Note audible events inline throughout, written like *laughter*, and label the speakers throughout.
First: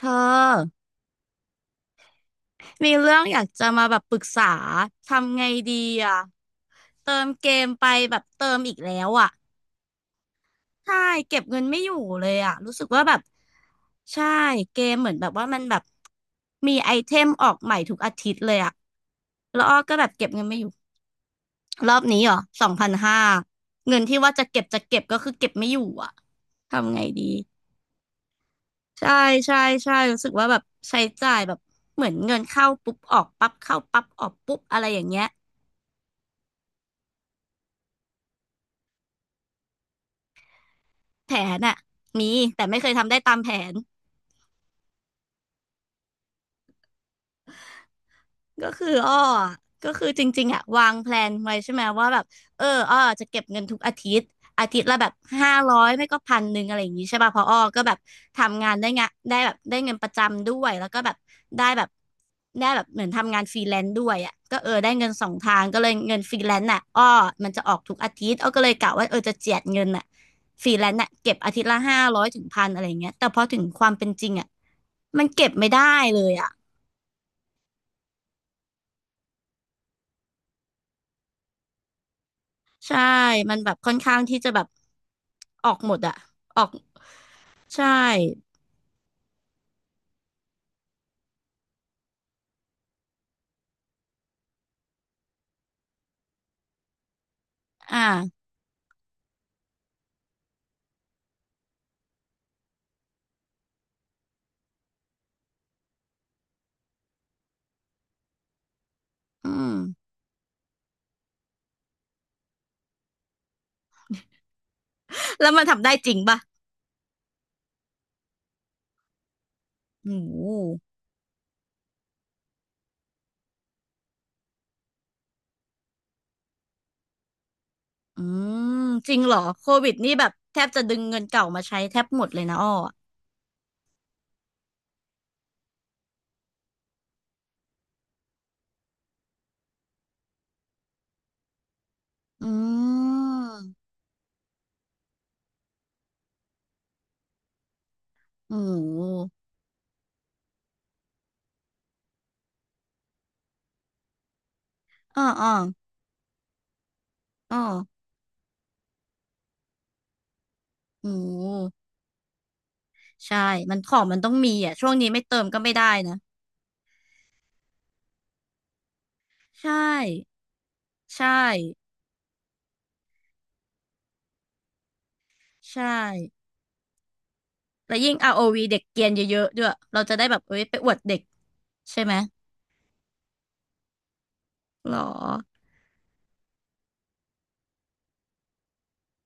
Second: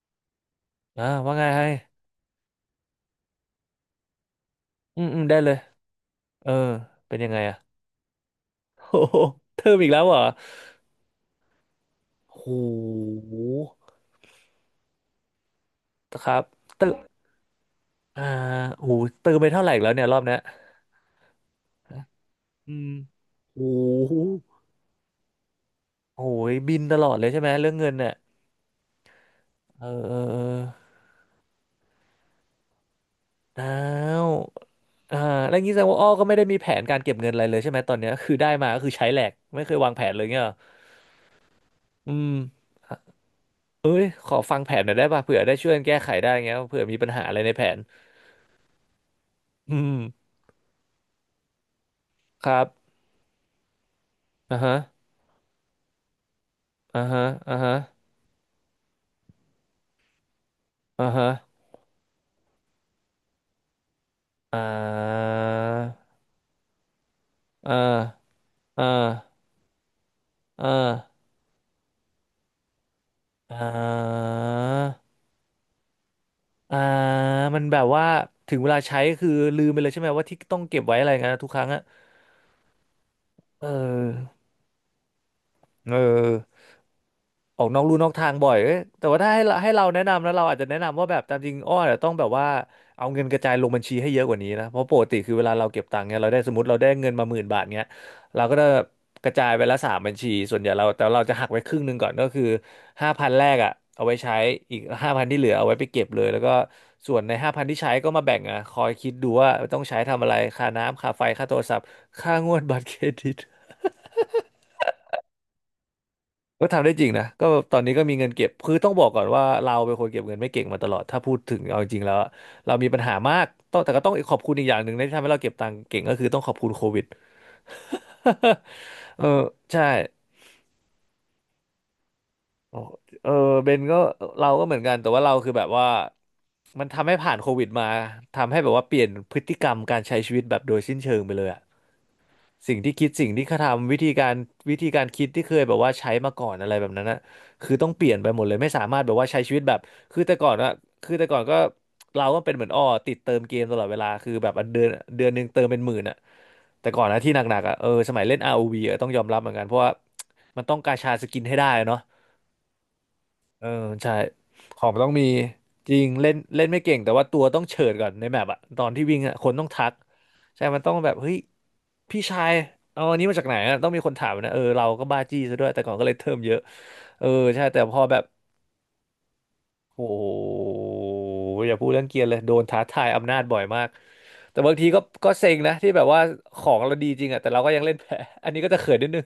Speaker 1: เธอ
Speaker 2: อ่าว่าไงให้
Speaker 1: มีเรื่องอยากจะมาแบบปรึกษา
Speaker 2: อืมได้
Speaker 1: ทำไง
Speaker 2: เลย
Speaker 1: ดีอ่ะ
Speaker 2: เออ
Speaker 1: เติ
Speaker 2: เป็น
Speaker 1: ม
Speaker 2: ยังไง
Speaker 1: เก
Speaker 2: อะ
Speaker 1: มไปแบบเติมอีกแล้
Speaker 2: โอ้
Speaker 1: ว
Speaker 2: โห
Speaker 1: อ่ะ
Speaker 2: เติมอีกแล้วเหรอ
Speaker 1: ใช่เก็บเงินไม่อยู่เลย
Speaker 2: โห
Speaker 1: อ่ะรู้สึกว่าแบบใช่เกมเหมือนแบบว่ามันแบบ
Speaker 2: ครับ
Speaker 1: มี
Speaker 2: เติ
Speaker 1: ไอเท
Speaker 2: ม
Speaker 1: มออกใหม่ทุกอา
Speaker 2: อ่า
Speaker 1: ทิตย์เลยอ่ะ
Speaker 2: โหเติมไป
Speaker 1: แล้
Speaker 2: เท่า
Speaker 1: ว
Speaker 2: ไหร่
Speaker 1: อ้อ
Speaker 2: อีกแล้ว
Speaker 1: ก็
Speaker 2: เนี่
Speaker 1: แบ
Speaker 2: ย
Speaker 1: บ
Speaker 2: รอบ
Speaker 1: เก็บ
Speaker 2: เนี้ย
Speaker 1: เงินไม่อยู่รอบนี้เหรอสอ
Speaker 2: อื
Speaker 1: งพั
Speaker 2: ม
Speaker 1: นห้า
Speaker 2: โห
Speaker 1: เงินที่ว่าจะเก็บจะเก็บก็คือเก็บไม่อยู่อ่ะ
Speaker 2: โอ้ยบิน
Speaker 1: ทำ
Speaker 2: ต
Speaker 1: ไง
Speaker 2: ลอด
Speaker 1: ดี
Speaker 2: เลยใช่ไหมเรื่องเงินเนี่ย
Speaker 1: ใช่ใช่
Speaker 2: เอ
Speaker 1: ใช่
Speaker 2: อเอ
Speaker 1: รู้
Speaker 2: อ
Speaker 1: สึก
Speaker 2: เออ
Speaker 1: ว่าแบบใช้จ่ายแบบเหมือนเงินเข้าปุ๊บออกปั๊บ
Speaker 2: อ้า
Speaker 1: เข้าปั๊บออ
Speaker 2: ว
Speaker 1: กปุ๊บอะไรอย่าง
Speaker 2: อ่า
Speaker 1: เงี้ย
Speaker 2: แล้วงี้แสดงว่าอ้อก็ไม่ได้มีแผนการเก็บเงินอะไรเลยใช่ไหมตอนเนี้ยคือได้มาก็คือใช้แหลกไม่เคยวางแผนเลยเงี้ยเหรอ
Speaker 1: แผนอะ
Speaker 2: อื
Speaker 1: มี
Speaker 2: ม
Speaker 1: แต่ไม่เคยทำได้ตามแผน
Speaker 2: เอ้ยขอฟังแผนหน่อยได้ป่ะเผื่อได้ช่วยกันแก้ไขได้เงี้ยเผื่อมีปัญหาอะไรในแผน
Speaker 1: ก็คืออ้อ
Speaker 2: อื
Speaker 1: ก็
Speaker 2: ม
Speaker 1: คือจริงๆอะวางแพลนไว้ใช่ไหมว่าแบบ
Speaker 2: ครั
Speaker 1: เออ
Speaker 2: บ
Speaker 1: อ้อจะเก็บเงินทุกอาทิตย์
Speaker 2: อ่า
Speaker 1: อา
Speaker 2: ฮะ
Speaker 1: ทิตย์ละแบบห้าร้อยไม่ก็1,000อะไรอย่าง
Speaker 2: อ่า
Speaker 1: งี้ใช่
Speaker 2: ฮะ
Speaker 1: ป่ะเพราะ
Speaker 2: อ่า
Speaker 1: อ้อ
Speaker 2: ฮะ
Speaker 1: ก็แบบทำงานได้งะได้แบบได้เงินประจำด้วยแล้วก็
Speaker 2: อ่า
Speaker 1: แบบ
Speaker 2: ฮะ
Speaker 1: ได้แบบได้แบบเหมือนทำงานฟรีแลนซ์ด้วยอ่ะก็
Speaker 2: อ่
Speaker 1: เออได้เงินส
Speaker 2: า
Speaker 1: องทางก็เลยเงินฟรีแลนซ์น่ะอ้อมันจะ
Speaker 2: อ่
Speaker 1: ออกทุกอาทิต
Speaker 2: า
Speaker 1: ย์อ้อก็เลย
Speaker 2: อ่
Speaker 1: กะว่าเออจะ
Speaker 2: า
Speaker 1: เจียดเงินน่ะฟ
Speaker 2: อ่า
Speaker 1: รีแลนซ์น่ะเก็บอาทิตย์ละ500-1,000อะไรอย่างเงี้ยแต่พอ
Speaker 2: อ่
Speaker 1: ถึงความเป็นจ
Speaker 2: า
Speaker 1: ริงอ่ะมันเก็บไม่ได้เลยอ่ะ
Speaker 2: อ่ามันแบบว่าถึงเวลาใช้คือลืมไปเลยใช่ไหมว่าที่ต้องเก็บไว้อะไรเงี้ยทุกครั้งอะ
Speaker 1: ใช่มัน
Speaker 2: เ
Speaker 1: แบบค่อนข้าง
Speaker 2: ออ
Speaker 1: ที่จะแบบออกหม
Speaker 2: เออ
Speaker 1: ดอะออก
Speaker 2: ออกนอก
Speaker 1: ใช่
Speaker 2: ลู่นอกทางบ่อยเอ้ยแต่ว่าถ้าให้เราแนะนำนะเราอาจจะแนะนำว่าแบบตามจริงอ้อเนี่ยต้องแบบว่าเอาเงินกระจายลงบัญชีให้เยอะกว่านี้นะเพราะปกติคือเวลาเราเก็บตังค์เนี่ยเราได้สมมติเราได้เงินมาหมื่นบาทเนี้ย
Speaker 1: อ่า
Speaker 2: เราก็จะกระจายไปละสามบัญชีส่วนใหญ่เราแต่เราจะหักไว้ครึ่งหนึ่งก่อนก็คือห้าพันแรกอ่ะเอาไว้ใช้อีกห้าพันที่เหลือเอาไว้ไปเก็บเลยแล้วก็ส่วนในห้าพันที่ใช้ก็มาแบ่งอ่ะคอยคิดดู
Speaker 1: อื
Speaker 2: ว่า
Speaker 1: ม
Speaker 2: ต้
Speaker 1: *laughs*
Speaker 2: องใช้ทำอะไรค่าน้ำค่าไฟค่าโทรศัพท์ค่างวดบัตรเครดิต
Speaker 1: แล้วมันทำได้จริงป่ะ
Speaker 2: ก็ทำได้จริงนะก็ตอนนี้ก็มีเงินเก็บคือต้องบอกก่อนว่าเราเป็นคน
Speaker 1: โอ้
Speaker 2: เก็บ
Speaker 1: โห
Speaker 2: เงินไม่เก่งมาตลอดถ้าพูดถึงเอาจริงแล้วอะเรามีปัญหามากต้องขอบคุณอีกอย่างหนึ่งนะที่ทำให้เราเก็บตังค์เก่งก็คือต้องขอบคุณโควิด
Speaker 1: อืมจ
Speaker 2: *laughs*
Speaker 1: ริ
Speaker 2: เอ
Speaker 1: ง
Speaker 2: อ
Speaker 1: เหรอโค
Speaker 2: ใช่
Speaker 1: วิดนี่แบบแทบจะดึงเงินเก่ามาใช้แทบหมดเลยนะอ้อ
Speaker 2: โอ้
Speaker 1: อะ
Speaker 2: เออเบนก็เราก็เหมือนกันแต่ว่าเราคือแบบว่ามันทำให้ผ่านโควิดมาทำให้แบบว่าเปลี่ยนพฤติกรรมการใช้ชีวิตแบบโดยสิ้นเชิงไปเลยอะ
Speaker 1: อื
Speaker 2: สิ่งที่เขา
Speaker 1: ม
Speaker 2: ทำวิธีการคิดที่เคยแบบว่าใช้มาก่อนอะไรแบบนั้นนะคือต้องเปลี่ยนไปหมดเล
Speaker 1: โอ้
Speaker 2: ยไม่สามารถแบบว่า
Speaker 1: โห
Speaker 2: ใช้ชีวิตแบบคือแต่ก่อนอะคือแต่ก่อนก็เราก็เป็นเหมือนอ้อติดเติมเกมตลอดเวลาคือแบบอันเดือนเดื
Speaker 1: อ้อ
Speaker 2: อนหนึ่ง
Speaker 1: อ้อ
Speaker 2: เติมเป็นหมื่นอะแต่ก่อนนะที่ห
Speaker 1: อ้
Speaker 2: นั
Speaker 1: อ
Speaker 2: กๆอะเออสมัยเล่น ROV อวีอะต้องยอมรับเหมือนกันเพราะว่ามันต้องกา
Speaker 1: โอ้
Speaker 2: ชาสกิน
Speaker 1: โห
Speaker 2: ให้ได้อะเนาะ
Speaker 1: ใช่
Speaker 2: เออ
Speaker 1: มันของ
Speaker 2: ใช่
Speaker 1: มันต้องมีอ่ะ
Speaker 2: ขอ
Speaker 1: ช่
Speaker 2: ง
Speaker 1: วง
Speaker 2: มัน
Speaker 1: นี้
Speaker 2: ต้อง
Speaker 1: ไม่
Speaker 2: มี
Speaker 1: เติมก็ไม่ได้
Speaker 2: จริง
Speaker 1: นะ
Speaker 2: เล่นเล่นไม่เก่งแต่ว่าตัวต้องเฉิดก่อนในแมปอะตอนที่วิ่งอะคนต้
Speaker 1: ใช
Speaker 2: องทัก
Speaker 1: ่
Speaker 2: ใช่มันต้องแบบ
Speaker 1: ใช่
Speaker 2: เฮ้ยพี่ชายเอาอันนี้มาจากไหนอะต้องมีคนถามนะเออเราก็บ้าจี้ซะด้วยแต่
Speaker 1: ใช่
Speaker 2: ก่อนก็เลยเทิมเยอะเออใช่แต่
Speaker 1: แล้
Speaker 2: พ
Speaker 1: ว
Speaker 2: อ
Speaker 1: ยิ่
Speaker 2: แบ
Speaker 1: ง
Speaker 2: บ
Speaker 1: ROV เด็กเกรียนเยอะๆด้วย
Speaker 2: โ
Speaker 1: เราจะได้แบบเอ้ย
Speaker 2: ห
Speaker 1: ไปอวดเด็ก
Speaker 2: อย่าพูด
Speaker 1: ใช่
Speaker 2: เรื่อง
Speaker 1: ไหม
Speaker 2: เกียร์เลยโดนท้าทายอำนาจบ่อยมากแต่บางที
Speaker 1: หร
Speaker 2: ก็
Speaker 1: อ
Speaker 2: ก็เซ็งนะที่แบบว่าของเราดีจริงอะแต่เราก็ยังเล่นแพ้อันนี้ก็จะเขินนิดนึง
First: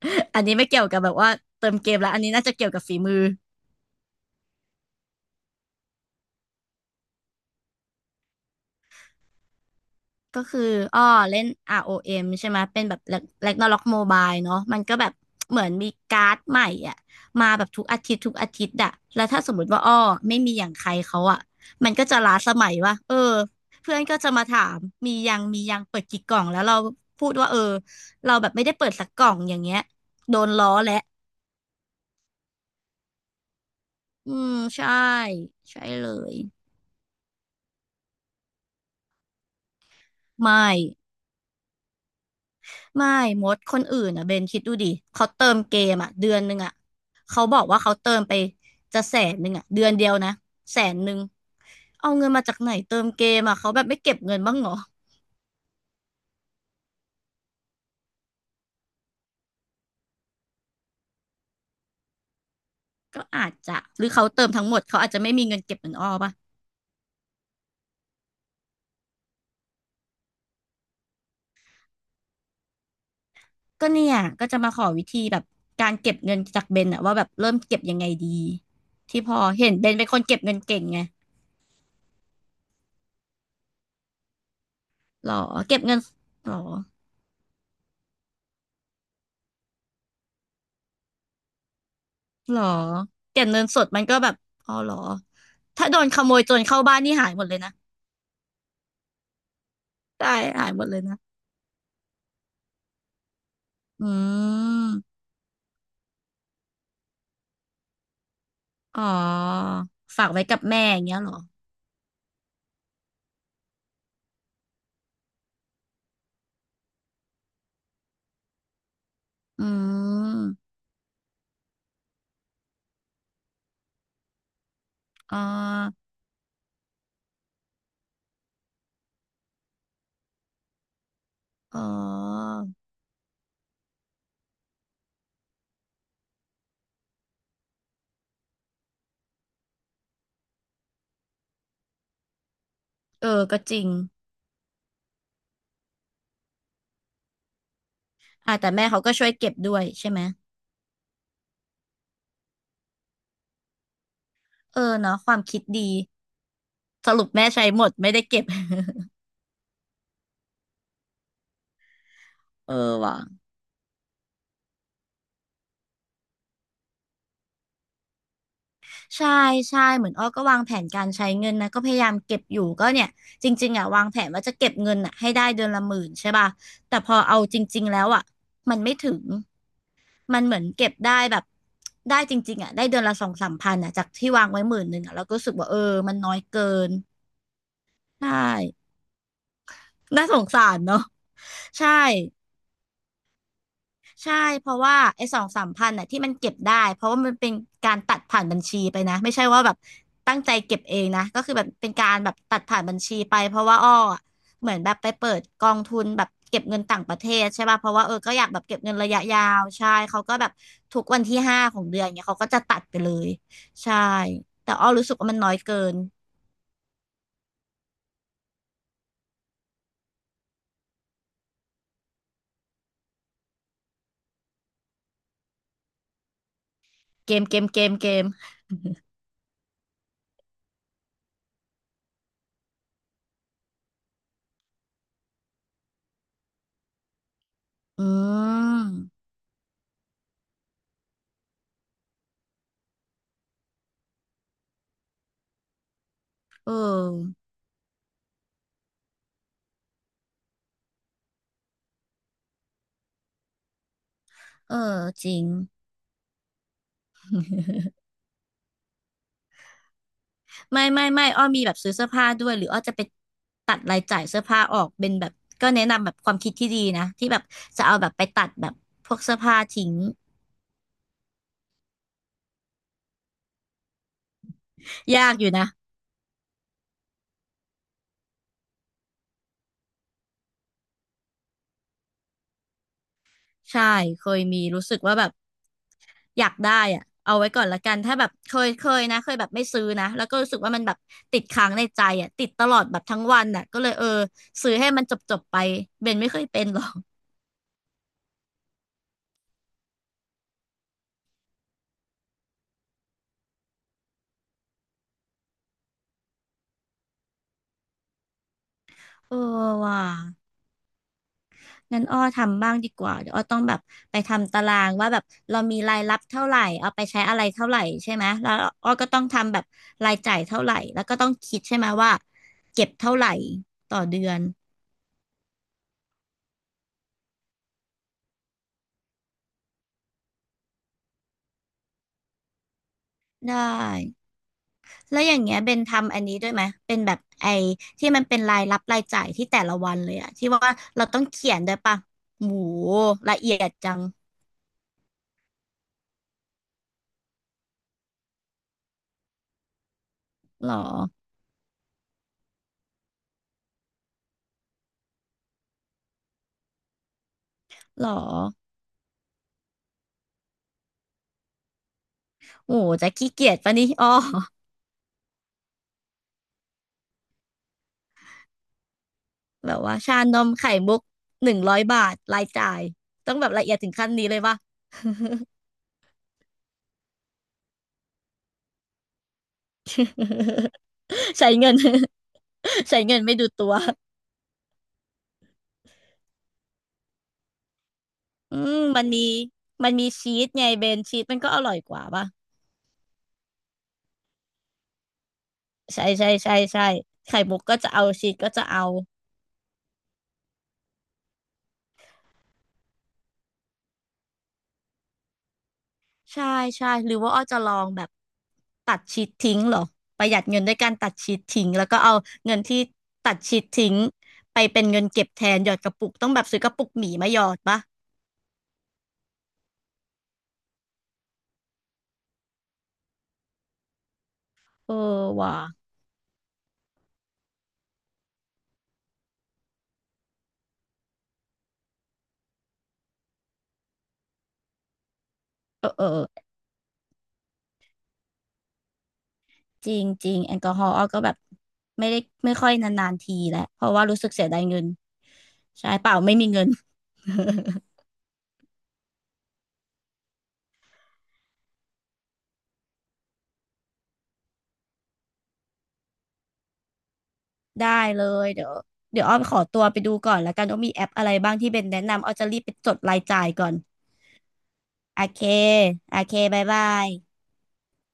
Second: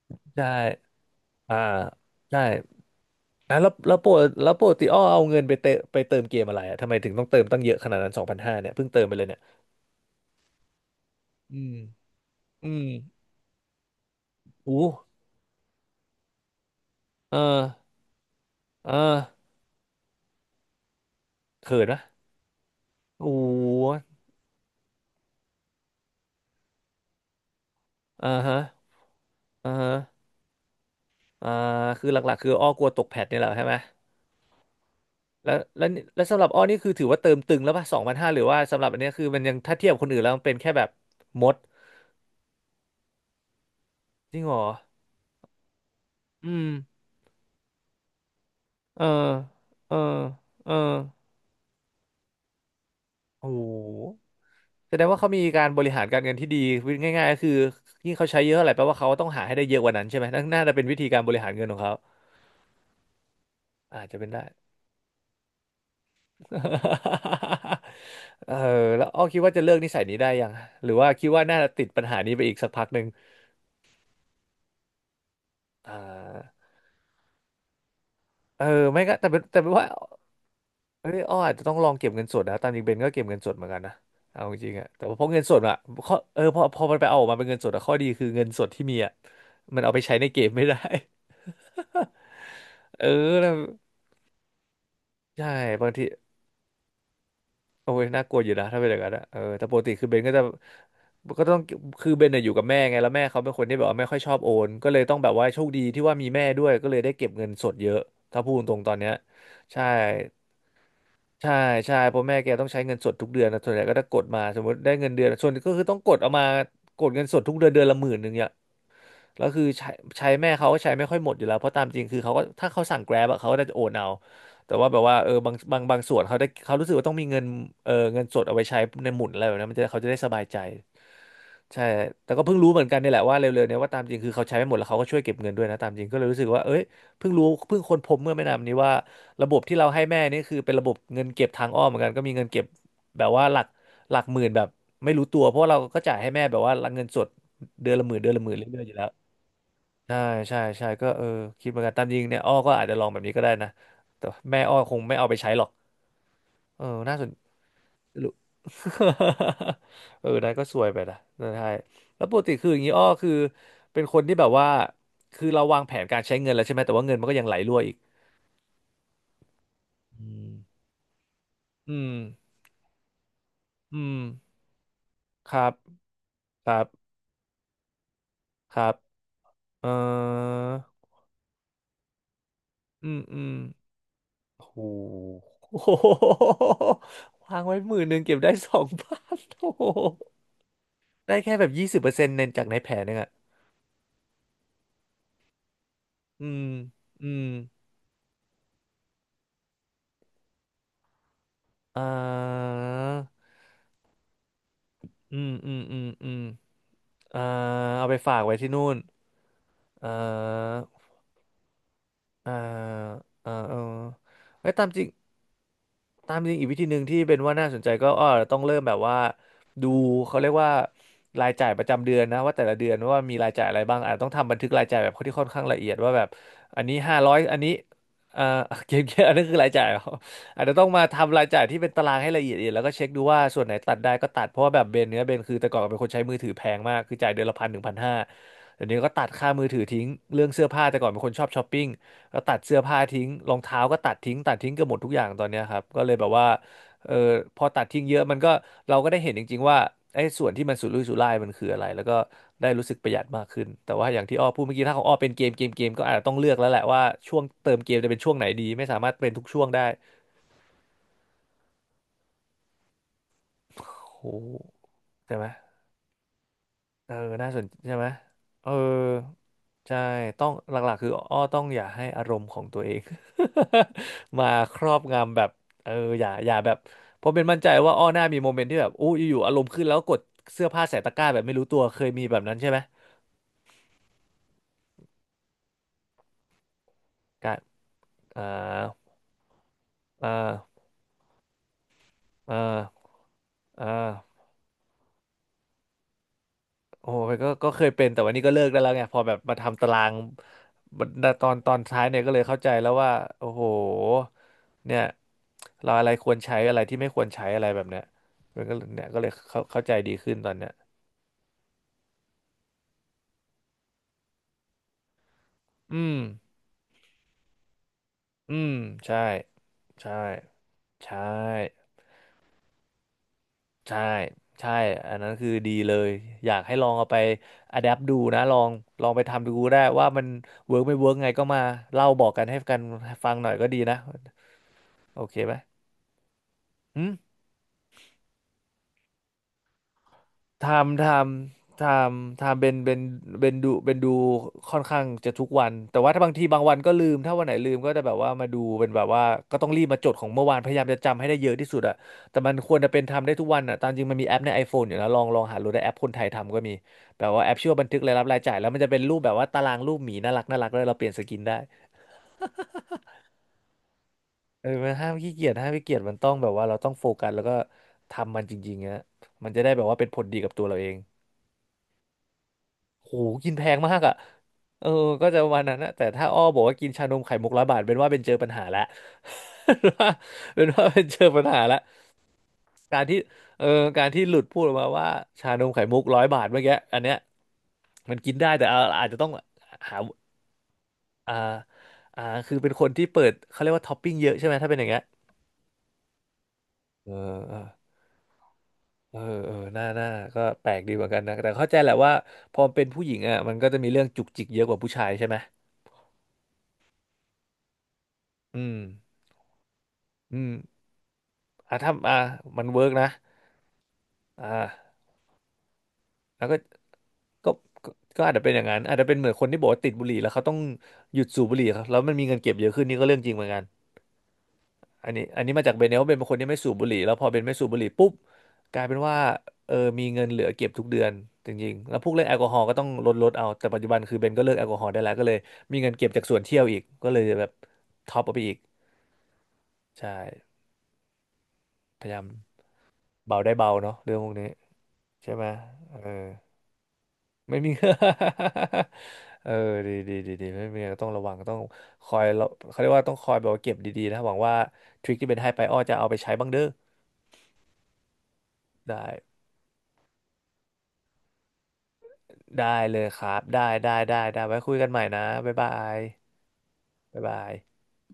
Speaker 2: *laughs*
Speaker 1: อัน
Speaker 2: ใช่
Speaker 1: นี้ไม่เกี่ยวกับแบบว่า
Speaker 2: อ่า
Speaker 1: เติมเกมแล้วอันนี้
Speaker 2: ใช่
Speaker 1: น่าจะเกี่ยวกับฝีมือ
Speaker 2: อ่ะแล้วโปกติอ้อเอาเงินไปเติมเกมอะไรอะทำไมถึงต้องเติมตั้งเยอะขนาดนั้นสองพันห้าเนี่ยเพิ่งเติมไปเลยเนี่ย
Speaker 1: ก็คืออ้อเล่น
Speaker 2: อืม
Speaker 1: ROM ใช่ไหม
Speaker 2: อื
Speaker 1: เป็
Speaker 2: ม
Speaker 1: นแบบ Ragnarok Mobile เนาะ
Speaker 2: อู้
Speaker 1: มันก็แบบเหมือนมีการ์ดใหม่อ่ะ
Speaker 2: เอ
Speaker 1: มาแบบทุก
Speaker 2: อ
Speaker 1: อาทิตย์ทุกอาทิตย์
Speaker 2: เออ
Speaker 1: อะแล้วถ้าสมมติว่าอ้อไม่มีอย่างใครเขาอะ
Speaker 2: เขิน
Speaker 1: มัน
Speaker 2: นะ
Speaker 1: ก็จะล้าสมัยว่าเออ
Speaker 2: อู้
Speaker 1: เพื่อนก็จะมาถามมียังมียังเปิดกี่กล่องแล้วเราพูดว่าเออ
Speaker 2: อ่า
Speaker 1: เราแบบ
Speaker 2: ฮะ
Speaker 1: ไม่ได้เปิดสักกล่องอย่าง
Speaker 2: อ่า
Speaker 1: เงี้ย
Speaker 2: ฮะ
Speaker 1: โดนล้อและ
Speaker 2: อ่าคือหลักๆคืออ้อกลัวตกแพทเนี่ยแหละใช่ไหม
Speaker 1: อืมใช่
Speaker 2: แล้ว
Speaker 1: ใช่
Speaker 2: แล้วนี่
Speaker 1: เล
Speaker 2: แล้ว
Speaker 1: ย
Speaker 2: สำหรับอ้อนี่คือถือว่าเติมตึงแล้วป่ะสองพันห้าหรือว่าสำหรับอันเนี้ยคือมันยังถ้าเทียบคนอื่นแล้วมันเป็น
Speaker 1: ไม่
Speaker 2: แค่แบบมด
Speaker 1: ไม่มดคนอื่นอ่ะเบ
Speaker 2: จริง
Speaker 1: น
Speaker 2: เหร
Speaker 1: คิด
Speaker 2: อ
Speaker 1: ดูดิเขาเติมเกมอ่ะเดือน
Speaker 2: อื
Speaker 1: หนึ่ง
Speaker 2: ม
Speaker 1: อ่ะเขาบอกว่าเขาเติมไปจะ
Speaker 2: เออ
Speaker 1: แสนหนึ่งอ่ะเดือน
Speaker 2: เออ
Speaker 1: เดียวนะ
Speaker 2: เออ
Speaker 1: แสนหนึ่งเอาเงินมาจากไหนเติมเกม
Speaker 2: โอ้
Speaker 1: อ่ะ
Speaker 2: โห
Speaker 1: เขาแบบไม่เก็บเงินบ้างเหรอ
Speaker 2: แสดงว่าเขามีการบริหารการเงินที่ดีวิธีง่ายๆก็คือยิ่งเขาใช้เยอะเท่าไหร่แปลว่าเขาต้องหาให้ได้เยอะกว่านั้นใช่ไหมนั่นน่าจะเป็นวิธีการบริหารเงินของเขา
Speaker 1: ก็อาจจะห
Speaker 2: อา
Speaker 1: รื
Speaker 2: จ
Speaker 1: อ
Speaker 2: จะ
Speaker 1: เขา
Speaker 2: เป็นได้
Speaker 1: เติมทั้งหมดเขาอาจจะไม่มีเงินเก็บเหมือนอ้อปะ
Speaker 2: *laughs* เออแล้วอ้อคิดว่าจะเลิกนิสัยนี้ได้ยังหรือว่าคิดว่าน่าจะติดปัญหานี้ไปอีกสักพักหนึ่ง
Speaker 1: ก็เนี่ยก็จะมาขอวิธีแบบกา
Speaker 2: อ่
Speaker 1: รเก็บเงิน
Speaker 2: า
Speaker 1: จากเบนอ่ะว่าแบบเริ่มเก็บยังไงดี
Speaker 2: เออไม่ก็
Speaker 1: ที่
Speaker 2: แต่
Speaker 1: พอ
Speaker 2: เป็นแต่
Speaker 1: เห็
Speaker 2: เป็
Speaker 1: น
Speaker 2: น
Speaker 1: เบ
Speaker 2: ว่า
Speaker 1: นเป็นคนเก็บเงินเก่งไง
Speaker 2: เอ้ยอ้ออาจจะต้องลองเก็บเงินสดนะตามจริงเบนก็เก็บเงินสดเหมือนกันนะเอาจริงๆอะแต่ว่าพอ
Speaker 1: หรอ
Speaker 2: เงินสดอะ
Speaker 1: เก็บเงิน
Speaker 2: ข้อเออ
Speaker 1: หรอ
Speaker 2: พอมันไปเอาออกมาเป็นเงินสดอะข้อดีคือเงินสดที่มีอะมันเอาไปใช้ในเกมไม่ได้
Speaker 1: หรอ
Speaker 2: *laughs* เออ
Speaker 1: เก็บ
Speaker 2: แล้ว
Speaker 1: เงินสดมันก็แบบอ๋อหรอ
Speaker 2: ใช่
Speaker 1: ถ้า
Speaker 2: บาง
Speaker 1: โด
Speaker 2: ที
Speaker 1: นขโมยโจรเข้าบ้านนี่หายหมดเลยนะ
Speaker 2: โอ้ยน่ากลัวอยู่นะถ้าเป็นอย่างนั้นอะเออแต่ปกติคือเบน
Speaker 1: ได้
Speaker 2: ก็จะ
Speaker 1: หายหมดเลยนะ
Speaker 2: ก็ต้องคือเบนเนี่ยอยู่กับแม่ไงแล้วแม่เขาเป็นคนที่แบบว่า
Speaker 1: อื
Speaker 2: ไม่ค่อยชอบโอนก็เลย
Speaker 1: ม
Speaker 2: ต้องแบบว่าโชคดีที่ว่ามีแม่ด้วยก็เลยได้เก็บเงินสดเยอะถ้าพูดตรงๆตอน
Speaker 1: อ๋อ
Speaker 2: เนี้ยใช่
Speaker 1: ฝากไว้กับแม่อย่างเงี้ยเหรอ
Speaker 2: ใช่ใช่เพราะแม่แกต้องใช้เงินสดทุกเดือนนะส่วนใหญ่ก็จะกดมาสมมติได้เงินเดือนส่วนก็คือต้องกดเอามากดเงินสดทุกเดือนเดือนละหมื่นหนึ่ง แล้วคือ
Speaker 1: อื
Speaker 2: ใช้ใช้แม่เขา
Speaker 1: ม
Speaker 2: ก็ใช้ไม่ค่อยหมดอยู่แล้วเพราะตามจริงคือเขาก็ถ้าเขาสั่ง Grab อะเขาก็น่าจะโอนเอาแต่ว่าแบบว่าเออ
Speaker 1: อ๋อ
Speaker 2: บางส่วนเขาได้เขารู้สึกว่าต้องมีเงินเออเงินสดเอาไว้ใช้ในหมุนอะไรแบบนั้นมันจะเขาจะได้สบายใจ
Speaker 1: อ๋อ
Speaker 2: ใช่แต่ก็เพิ่งรู้เหมือนกันนี่แหละว่าเร็วๆเนี่ยว่าตามจริงคือเขาใช้ไม่หมดแล้วเขาก็ช่วยเก็บเงินด้วยนะตามจริงก็เลยรู้สึกว่าเอ้ยเพิ่งรู้เพิ่งค้นพบเมื่อไม่นานนี้ว่าระบบที่เราให้แม่นี่คือเป็นระบบเงินเก็บทางอ้อมเหมือนกันก็มีเงินเก็บแบ
Speaker 1: เอ
Speaker 2: บ
Speaker 1: อ
Speaker 2: ว่าห
Speaker 1: ก็
Speaker 2: ลัก
Speaker 1: จริง
Speaker 2: หลักหมื่นแบบไม่รู้ตัวเพราะว่าเราก็จ่ายให้แม่แบบว่าเงินสดเดือนละหมื่นเดือนละห
Speaker 1: อ่ะ
Speaker 2: มื่น
Speaker 1: แต่
Speaker 2: เรื่อ
Speaker 1: แม่
Speaker 2: ยๆอยู่
Speaker 1: เขา
Speaker 2: แล้ว
Speaker 1: ก็ช่วยเก็บด้วยใช่
Speaker 2: ใช่
Speaker 1: ไหม
Speaker 2: ใช่ใช่ก็เออคิดเหมือนกันตามจริงเนี่ยอ้อก็อาจจะลองแบบนี้ก็ได้นะแต่แม่อ้อ
Speaker 1: เอ
Speaker 2: ค
Speaker 1: อ
Speaker 2: งไม่
Speaker 1: เนาะ
Speaker 2: เอา
Speaker 1: ค
Speaker 2: ไป
Speaker 1: วาม
Speaker 2: ใช้
Speaker 1: คิ
Speaker 2: ห
Speaker 1: ด
Speaker 2: รอก
Speaker 1: ดี
Speaker 2: เออ
Speaker 1: ส
Speaker 2: น่าส
Speaker 1: รุป
Speaker 2: น
Speaker 1: แม่ใช้หมดไม่ได้
Speaker 2: รู้
Speaker 1: เก็บ
Speaker 2: *laughs* เออนั่นก็ซวยไปนะนั่นใช่แล้วปกติ
Speaker 1: *laughs*
Speaker 2: คื
Speaker 1: เอ
Speaker 2: อ
Speaker 1: อ
Speaker 2: อย่างนี้อ้อ
Speaker 1: ว่ะ
Speaker 2: คือเป็นคนที่แบบว่าคือเราวางแผนการใช้เงินแล้วใช่ไหมแต่ว่าเงินมันก็ยังไหลรั่วอีก
Speaker 1: ใช่ใช่เหมือนอ้
Speaker 2: อื
Speaker 1: อก็
Speaker 2: ม
Speaker 1: วางแผนการใช้เงินนะก็พ
Speaker 2: อื
Speaker 1: ยายา
Speaker 2: ม
Speaker 1: มเก็บอยู่ก็เนี่ยจริงๆอ่ะ
Speaker 2: อื
Speaker 1: วางแผ
Speaker 2: ม
Speaker 1: นว่าจะเก็บเงินอ่ะให้ได้
Speaker 2: ครั
Speaker 1: เดือน
Speaker 2: บ
Speaker 1: ละหมื่นใช่ป่ะ
Speaker 2: ครับ
Speaker 1: แต่พอเอาจริงๆแล้วอ่ะ
Speaker 2: ค
Speaker 1: มัน
Speaker 2: รั
Speaker 1: ไม่
Speaker 2: บ
Speaker 1: ถึง
Speaker 2: เอ
Speaker 1: มันเห
Speaker 2: อ
Speaker 1: มือนเก็บได้แบบได้จริงๆอ่ะได้เดือน
Speaker 2: อื
Speaker 1: ละ
Speaker 2: ม
Speaker 1: สอง
Speaker 2: อื
Speaker 1: สา
Speaker 2: ม
Speaker 1: มพันอ่ะจากที่วางไว้ห
Speaker 2: โห
Speaker 1: มื่นหนึ่งอ่ะเราก็รู้สึกว่า
Speaker 2: *laughs*
Speaker 1: เออ
Speaker 2: อ้โห
Speaker 1: มันน้อยเกิน
Speaker 2: *laughs* วางไว้11,000
Speaker 1: ใช่
Speaker 2: เก็บได้2,000โอ้โห
Speaker 1: น่าสงสารเนาะ
Speaker 2: ได้แค่แบบยี่
Speaker 1: ใช่
Speaker 2: สิบเปอร์เซ็นต์ในจากในแผนนึงอ่ะ
Speaker 1: ใช่เพราะว่าไอ้สองสามพันน่ะที่มัน
Speaker 2: อื
Speaker 1: เก็บ
Speaker 2: ม
Speaker 1: ได้เพราะว่า
Speaker 2: อื
Speaker 1: มัน
Speaker 2: ม
Speaker 1: เป็นการตัดผ่านบัญชีไปนะไม่ใช่ว่าแบบตั้งใจเก็บเองนะก็คือแบบเป็น
Speaker 2: อ่
Speaker 1: การแบบตัด
Speaker 2: า
Speaker 1: ผ่านบัญชีไปเพราะว่าอ้ออะเหมือนแบบไปเปิ
Speaker 2: อื
Speaker 1: ด
Speaker 2: ม
Speaker 1: กอ
Speaker 2: อืม
Speaker 1: งทุ
Speaker 2: อืม
Speaker 1: นแบ
Speaker 2: อื
Speaker 1: บ
Speaker 2: ม
Speaker 1: เก็บเงินต่างประเท
Speaker 2: อ่า
Speaker 1: ศใช่ป่ะเพราะว่า
Speaker 2: เอา
Speaker 1: เอ
Speaker 2: ไป
Speaker 1: อก็
Speaker 2: ฝา
Speaker 1: อ
Speaker 2: ก
Speaker 1: ยาก
Speaker 2: ไว้
Speaker 1: แบบ
Speaker 2: ที่
Speaker 1: เก็บ
Speaker 2: นู่
Speaker 1: เงิ
Speaker 2: น
Speaker 1: นระยะยาวใช่
Speaker 2: อ่
Speaker 1: เขาก็แบบ
Speaker 2: า
Speaker 1: ทุกวันที่ห้าของเดือนเนี่ยเขาก็
Speaker 2: อ่า
Speaker 1: จะตัดไปเลย
Speaker 2: อ่าเออ
Speaker 1: ใช่
Speaker 2: ไอ้
Speaker 1: แต่
Speaker 2: ยตา
Speaker 1: อ้อ
Speaker 2: มจริ
Speaker 1: รู้
Speaker 2: ง
Speaker 1: สึกว่ามันน้อยเกิน
Speaker 2: ตามจริงอีกวิธีหนึ่งที่เป็นว่าน่าสนใจก็อ้อต้องเริ่มแบบว่าดูเขาเรียกว่ารายจ่ายประจำเดือนนะว่าแต่ละเดือนว่ามีรายจ่ายอะไรบ้างอาจต้องทำบันทึกรายจ่ายแบบที่ค่อนข้างละเอียดว่าแบบอันนี้ห้าร้
Speaker 1: เก
Speaker 2: อย
Speaker 1: มเก
Speaker 2: อัน
Speaker 1: ม
Speaker 2: นี้
Speaker 1: เกมเกม
Speaker 2: เอ่อ *laughs* เกมเกมอันนั้นคือรายจ่าย *laughs* เหรออาจจะต้องมาทำรายจ่ายที่เป็นตารางให้ละเอียดๆแล้วก็เช็คดูว่าส่วนไหนตัดได้ก็ตัดเพราะว่าแบบเบนเนี้ยเบนคือแต่ก่อนเป็นคนใช้มือถือแพงมากคือจ่ายเดือนละพันถึงพัน
Speaker 1: อื
Speaker 2: ห้าเดี๋ยวนี้ก็ตั
Speaker 1: ม
Speaker 2: ดค่ามือถือทิ้งเรื่องเสื้อผ้าแต่ก่อนเป็นคนชอบช้อปปิ้ง ก็ตัดเสื้อผ้าทิ้งรองเท้าก็ตัดทิ้งตัดทิ้งเกือบหมดทุกอย่างตอนเนี้ยครับก็เลยแบบว่า
Speaker 1: เ
Speaker 2: เออ
Speaker 1: ออ
Speaker 2: พอตัดทิ้งเยอะมันก็เราก็ได้เห็นจริงๆว่าไอ้ส่วนที่มันสุรุ่ยสุร่ายมันคืออะไรแล้วก็ได้รู้สึกประหยัดมากขึ้นแต่ว่าอย่างที่อ้อพูด
Speaker 1: เอ
Speaker 2: เมื่
Speaker 1: อ
Speaker 2: อกี้ถ้าของอ้อ
Speaker 1: จ
Speaker 2: เป็น
Speaker 1: ริ
Speaker 2: เก
Speaker 1: ง
Speaker 2: มเกมเกมก็อาจจะต้องเลือกแล้วแหละว่าช่วงเติมเกมจะเป็นช่วงไหนดีไม่สามารถเป็นทุกช่วงได้
Speaker 1: ไม่ไม่ไม่อ้อมีแบบซื้อเสื้อผ้าด้วยหรืออ้อจะไปตัด
Speaker 2: โอ้
Speaker 1: รายจ่าย
Speaker 2: โห
Speaker 1: เสื้อผ้าออกเป็นแบบ
Speaker 2: ใช่ไหม
Speaker 1: ก็แนะนำแบบความคิดที่ดีนะ
Speaker 2: เออ
Speaker 1: ที่แบบ
Speaker 2: น่าสน
Speaker 1: จะ
Speaker 2: ใช่
Speaker 1: เอา
Speaker 2: ไห
Speaker 1: แบ
Speaker 2: ม
Speaker 1: บไปตัดแบ
Speaker 2: เออ
Speaker 1: บพวกเสื้อผ้าทิ้ง
Speaker 2: ใช่ต้องหลักๆคืออ้อ ต้องอย่าให้อารมณ์ของตัวเอง *laughs* มาครอบ
Speaker 1: ยาก
Speaker 2: งำแบ
Speaker 1: อ
Speaker 2: บ
Speaker 1: ยู่นะ
Speaker 2: เอออย่าแบบเพราะเป็นมั่นใจว่าอ้อหน้ามีโมเมนต์ที่แบบอู้อยู่ๆอารมณ์ขึ้นแล้วกดเสื้อผ้าใส่ตะกร้าแบบไม่รู้ตัวเคยมีแบบนั้นใช่ไหม
Speaker 1: ใช่เคยมีรู้สึกว่าแบบอยากได้อะเอาไว้
Speaker 2: การ
Speaker 1: ก่อนละกันถ้าแบบ
Speaker 2: อ่า
Speaker 1: เคยนะเคยแบบไม่ซื้อนะแล้ว
Speaker 2: อ่
Speaker 1: ก็รู้สึกว่ามั
Speaker 2: า
Speaker 1: นแบบติดค้างในใจอ่ะติด
Speaker 2: อ่
Speaker 1: ตลอดแบบ
Speaker 2: า
Speaker 1: ทั้งวันอ่ะก็
Speaker 2: อ่
Speaker 1: เลยเออ
Speaker 2: า
Speaker 1: ซื้อให้มันจบไปเบนไม่เคยเป็นหรอก
Speaker 2: โอ้ยก็เคยเป็นแต่วันนี้ก็เลิกได้แล้วไงพอแบบมาทำตารางบัดตอนตอนท้ายเนี่ยก็เลยเข้าใจแล้วว่าโอ้โหเนี่ยเราอะไรควรใช้อะไรที่ไม่ควรใช้อะไรแบบเนี้ยมันก็เนี่ยก็เลย
Speaker 1: เออ
Speaker 2: เข้าใจ
Speaker 1: ว่ะ
Speaker 2: ดีขึ้นตอนเนี้ย
Speaker 1: งั้นอ้อทำบ้างดีกว่าเดี๋ยวอ้อต้องแบบไปทำตารางว่าแบบเรามีราย
Speaker 2: อืม
Speaker 1: รับเท่าไหร่เอาไปใช้อะไรเท่าไหร่ใช่ไหมแล้
Speaker 2: อื
Speaker 1: ว
Speaker 2: ม
Speaker 1: อ้อก็
Speaker 2: ใช่
Speaker 1: ต้องทำแบบ
Speaker 2: ใช่
Speaker 1: รายจ่ายเท่าไหร่แล้วก็
Speaker 2: ใช่
Speaker 1: ต้องคิดใช่ไหมว่าเก็บเท่าไหร่ต่อ
Speaker 2: ใช่
Speaker 1: เดือน
Speaker 2: ใช่อันนั้นคือดีเลยอยากให้ลองเอาไปอะแดปดูนะลองลองไปทำดูได้ว่ามันเวิร์กไม่เวิร์กไงก็มาเล่าบอกกันให้กันฟังหน่อ
Speaker 1: ได้
Speaker 2: ยก็ดีนะ
Speaker 1: แล้
Speaker 2: โอ
Speaker 1: วอ
Speaker 2: เค
Speaker 1: ย่าง
Speaker 2: ไหม
Speaker 1: เงี้ยเบนทำอันนี้ด้วยไหมเป็น
Speaker 2: อื
Speaker 1: แบบ
Speaker 2: ม
Speaker 1: ไอ้ที่มันเป็นรายรับรายจ่ายที่แต่ละวันเลยอะที่
Speaker 2: ท
Speaker 1: ว่า
Speaker 2: ำท
Speaker 1: เราต้องเขียนด้วย
Speaker 2: ำท
Speaker 1: ปะ
Speaker 2: ำ
Speaker 1: โห
Speaker 2: ทำเป็นเป็น
Speaker 1: ละ
Speaker 2: เป็
Speaker 1: เอี
Speaker 2: น
Speaker 1: ย
Speaker 2: ดู
Speaker 1: ดจั
Speaker 2: เป็น
Speaker 1: ง
Speaker 2: ดูค่อนข้างจะทุกวันแต่ว่าถ้าบางทีบางวันก็ลืมถ้าวันไหนลืมก็จะแบบว่ามาดูเป็นแบบว่าก็ต้องรีบมาจดของเมื่อวาน
Speaker 1: ห
Speaker 2: พ
Speaker 1: รอ
Speaker 2: ยายามจะจำให้ได้เยอะที่สุดอะแต่มันควรจะเป็นทำได้ทุกวันอะตามจริงมันมีแอปใน iPhone อยู่นะลองหาดูได้แอปคนไทยทำก็มีแบบว่าแอปชื่อว่าบันทึก
Speaker 1: หรอ
Speaker 2: รายรับรายจ่ายแล้วมันจะเป็นรูปแบบว่าตารางรูปหมีน่ารักน่ารักแล้วยเราเปลี่ยนสกินได้
Speaker 1: โอ้จะขี้เกียจปะนี่อ้อ
Speaker 2: เออมันห้ามขี้เกียจห้ามขี้เกียจมันต้องแบบว่าเราต้องโฟกัสแล้วก็ทำมันจริงๆอะมันจะได้
Speaker 1: แบบ
Speaker 2: แบบ
Speaker 1: ว่า
Speaker 2: ว่าเป็นผ
Speaker 1: ชา
Speaker 2: ล
Speaker 1: น
Speaker 2: ดี
Speaker 1: ม
Speaker 2: กับตัว
Speaker 1: ไข่
Speaker 2: เราเอ
Speaker 1: มุ
Speaker 2: ง
Speaker 1: ก100 บาทรายจ่าย
Speaker 2: โห
Speaker 1: ต้องแบ
Speaker 2: กิ
Speaker 1: บ
Speaker 2: นแพ
Speaker 1: ละเอีย
Speaker 2: ง
Speaker 1: ดถึง
Speaker 2: มาก
Speaker 1: ขั้น
Speaker 2: อ่ะ
Speaker 1: นี้เลยป่ะ
Speaker 2: เออก็จะวันนั้นนะแต่ถ้าอ้อบอกว่ากินชานมไข่มุกร้อยบาทเป็นว่าเป็นเจอปัญหาละ *laughs* เป็น
Speaker 1: *laughs*
Speaker 2: ว่า *laughs* เป็นว่าเป็นเจอปัญ
Speaker 1: ใช้
Speaker 2: หา
Speaker 1: เงิน
Speaker 2: ละ
Speaker 1: *laughs* ใช้
Speaker 2: การ
Speaker 1: เงิ
Speaker 2: ที่
Speaker 1: นไม่ดู
Speaker 2: เอ
Speaker 1: ตั
Speaker 2: อ
Speaker 1: ว
Speaker 2: การที่หลุดพูดออกมาว่าชานมไข่มุกร้อยบาทเมื่อกี้อันเนี้ยมันกินได้
Speaker 1: อื
Speaker 2: แต่
Speaker 1: ม
Speaker 2: เอา
Speaker 1: มัน
Speaker 2: อาจจะ
Speaker 1: มี
Speaker 2: ต้อง
Speaker 1: มัน
Speaker 2: หา
Speaker 1: มีชีสไงเบนชีส
Speaker 2: อ่า
Speaker 1: มันก็อร่อยกว่าป่ะ
Speaker 2: คือเป็นคนที่เปิดเขาเรียกว่าท็อปปิ้งเยอะใช่ไหมถ้าเป็นอย่างเงี้ย
Speaker 1: ใช่ใช่ใช่ใช่
Speaker 2: เ
Speaker 1: ไข่มุกก็
Speaker 2: ออ
Speaker 1: จะเอาชีสก็จะเอา
Speaker 2: เออเออหน่าหน้าก็แปลกดีเหมือนกันนะแต่เข้าใจแหละว่าพอเป็นผู้หญิงอ่ะมันก็จะมีเรื่องจุกจิกเยอะกว่าผู้ชายใช่ไหม
Speaker 1: ใช่ใช่หรือว่าอ้อจะลองแบบ
Speaker 2: อืม
Speaker 1: ตัดชีสทิ้งเหรอประห
Speaker 2: อื
Speaker 1: ยัดเงินด้วย
Speaker 2: ม
Speaker 1: การตัดชีสทิ้ง
Speaker 2: อ่ะ
Speaker 1: แล้ว
Speaker 2: ถ้า
Speaker 1: ก็เอา
Speaker 2: อ่ะ
Speaker 1: เงิน
Speaker 2: มัน
Speaker 1: ที่
Speaker 2: เวิร์กนะ
Speaker 1: ตัดชีสทิ้ง
Speaker 2: อ่
Speaker 1: ไปเป็
Speaker 2: า
Speaker 1: นเงินเก็บแทนหยอดกระปุกต้องแบ
Speaker 2: แล้
Speaker 1: บ
Speaker 2: วก็
Speaker 1: ซื้อกระปุกหมีมาหยอ
Speaker 2: ก็
Speaker 1: ดปะ
Speaker 2: ก็ก็อาจจะเป็นอย่างนั้นอาจจะเป็นเหมือนคนที่บอกว่าติดบุหรี่แล้วเขาต้องหยุดสูบบุหรี่ครับแล้วมันมีเงินเก็บเยอะขึ้นนี่ก็เรื่องจริงเหมือนกัน
Speaker 1: เออ
Speaker 2: อันนี้อัน
Speaker 1: ว่ะ
Speaker 2: นี้มาจากเบนเนลเป็นคนที่ไม่สูบบุหรี่แล้วพอเบนไม่สูบบุหรี่ปุ๊บกลายเป็นว่าเออมีเงินเหลือเก็บทุกเดือนจริงๆแล้วพวกเรื่องแอลกอฮอล์ก็ต้องลดเอาแต่ปัจจุบันคือเบนก็เลิกแอลกอฮอล์ได้แล้วก็เลยมี
Speaker 1: เออ
Speaker 2: เงิน
Speaker 1: เอ
Speaker 2: เก็
Speaker 1: อ
Speaker 2: บจากส่
Speaker 1: เอ
Speaker 2: วน
Speaker 1: อ
Speaker 2: เที่ยวอีกก็เลยแบบท็อปออาไปอีก
Speaker 1: จริง
Speaker 2: ใช่
Speaker 1: จริงแอลกอฮอล์อ้อก็แบบ
Speaker 2: พ
Speaker 1: ไม่
Speaker 2: ยา
Speaker 1: ได้
Speaker 2: ยาม
Speaker 1: ไม่ค่อยนานๆที
Speaker 2: เบาได้
Speaker 1: แหละ
Speaker 2: เบา
Speaker 1: เพราะ
Speaker 2: เนาะ
Speaker 1: ว่า
Speaker 2: เรื่อ
Speaker 1: รู้
Speaker 2: ง
Speaker 1: สึ
Speaker 2: พว
Speaker 1: ก
Speaker 2: ก
Speaker 1: เสี
Speaker 2: นี้
Speaker 1: ยดายเงิน
Speaker 2: ใช่ไหม
Speaker 1: ใช่
Speaker 2: เออ
Speaker 1: เปล่าไม่มีเงิน
Speaker 2: ไม่มี
Speaker 1: *laughs*
Speaker 2: *laughs* เออดีดีดีดีไม่มีอะไรต้องระวังต้องคอยเราเขาเรียกว่าต้องคอยแบบว่าเก็บดีๆนะหวังว่าทริคที่เป็นให้ไปอ้อจะเอาไปใช้บ้างเด้อ
Speaker 1: ได้เลยเดี๋ยว
Speaker 2: ได้
Speaker 1: อ้อขอตัวไปดูก่อนแล้วกันว่ามีแอปอะไรบ้างที่เบนแนะนำอ้อจะรีบ
Speaker 2: ได้
Speaker 1: ไปจ
Speaker 2: เล
Speaker 1: ด
Speaker 2: ย
Speaker 1: รา
Speaker 2: ค
Speaker 1: ย
Speaker 2: รั
Speaker 1: จ่า
Speaker 2: บ
Speaker 1: ย
Speaker 2: ได้
Speaker 1: ก่อน
Speaker 2: ได้ได้ได้ไว้คุยกันใหม่
Speaker 1: โอ
Speaker 2: นะ
Speaker 1: เค
Speaker 2: บ๊ายบาย
Speaker 1: โอเคบายบา
Speaker 2: บ๊าย
Speaker 1: ย
Speaker 2: บาย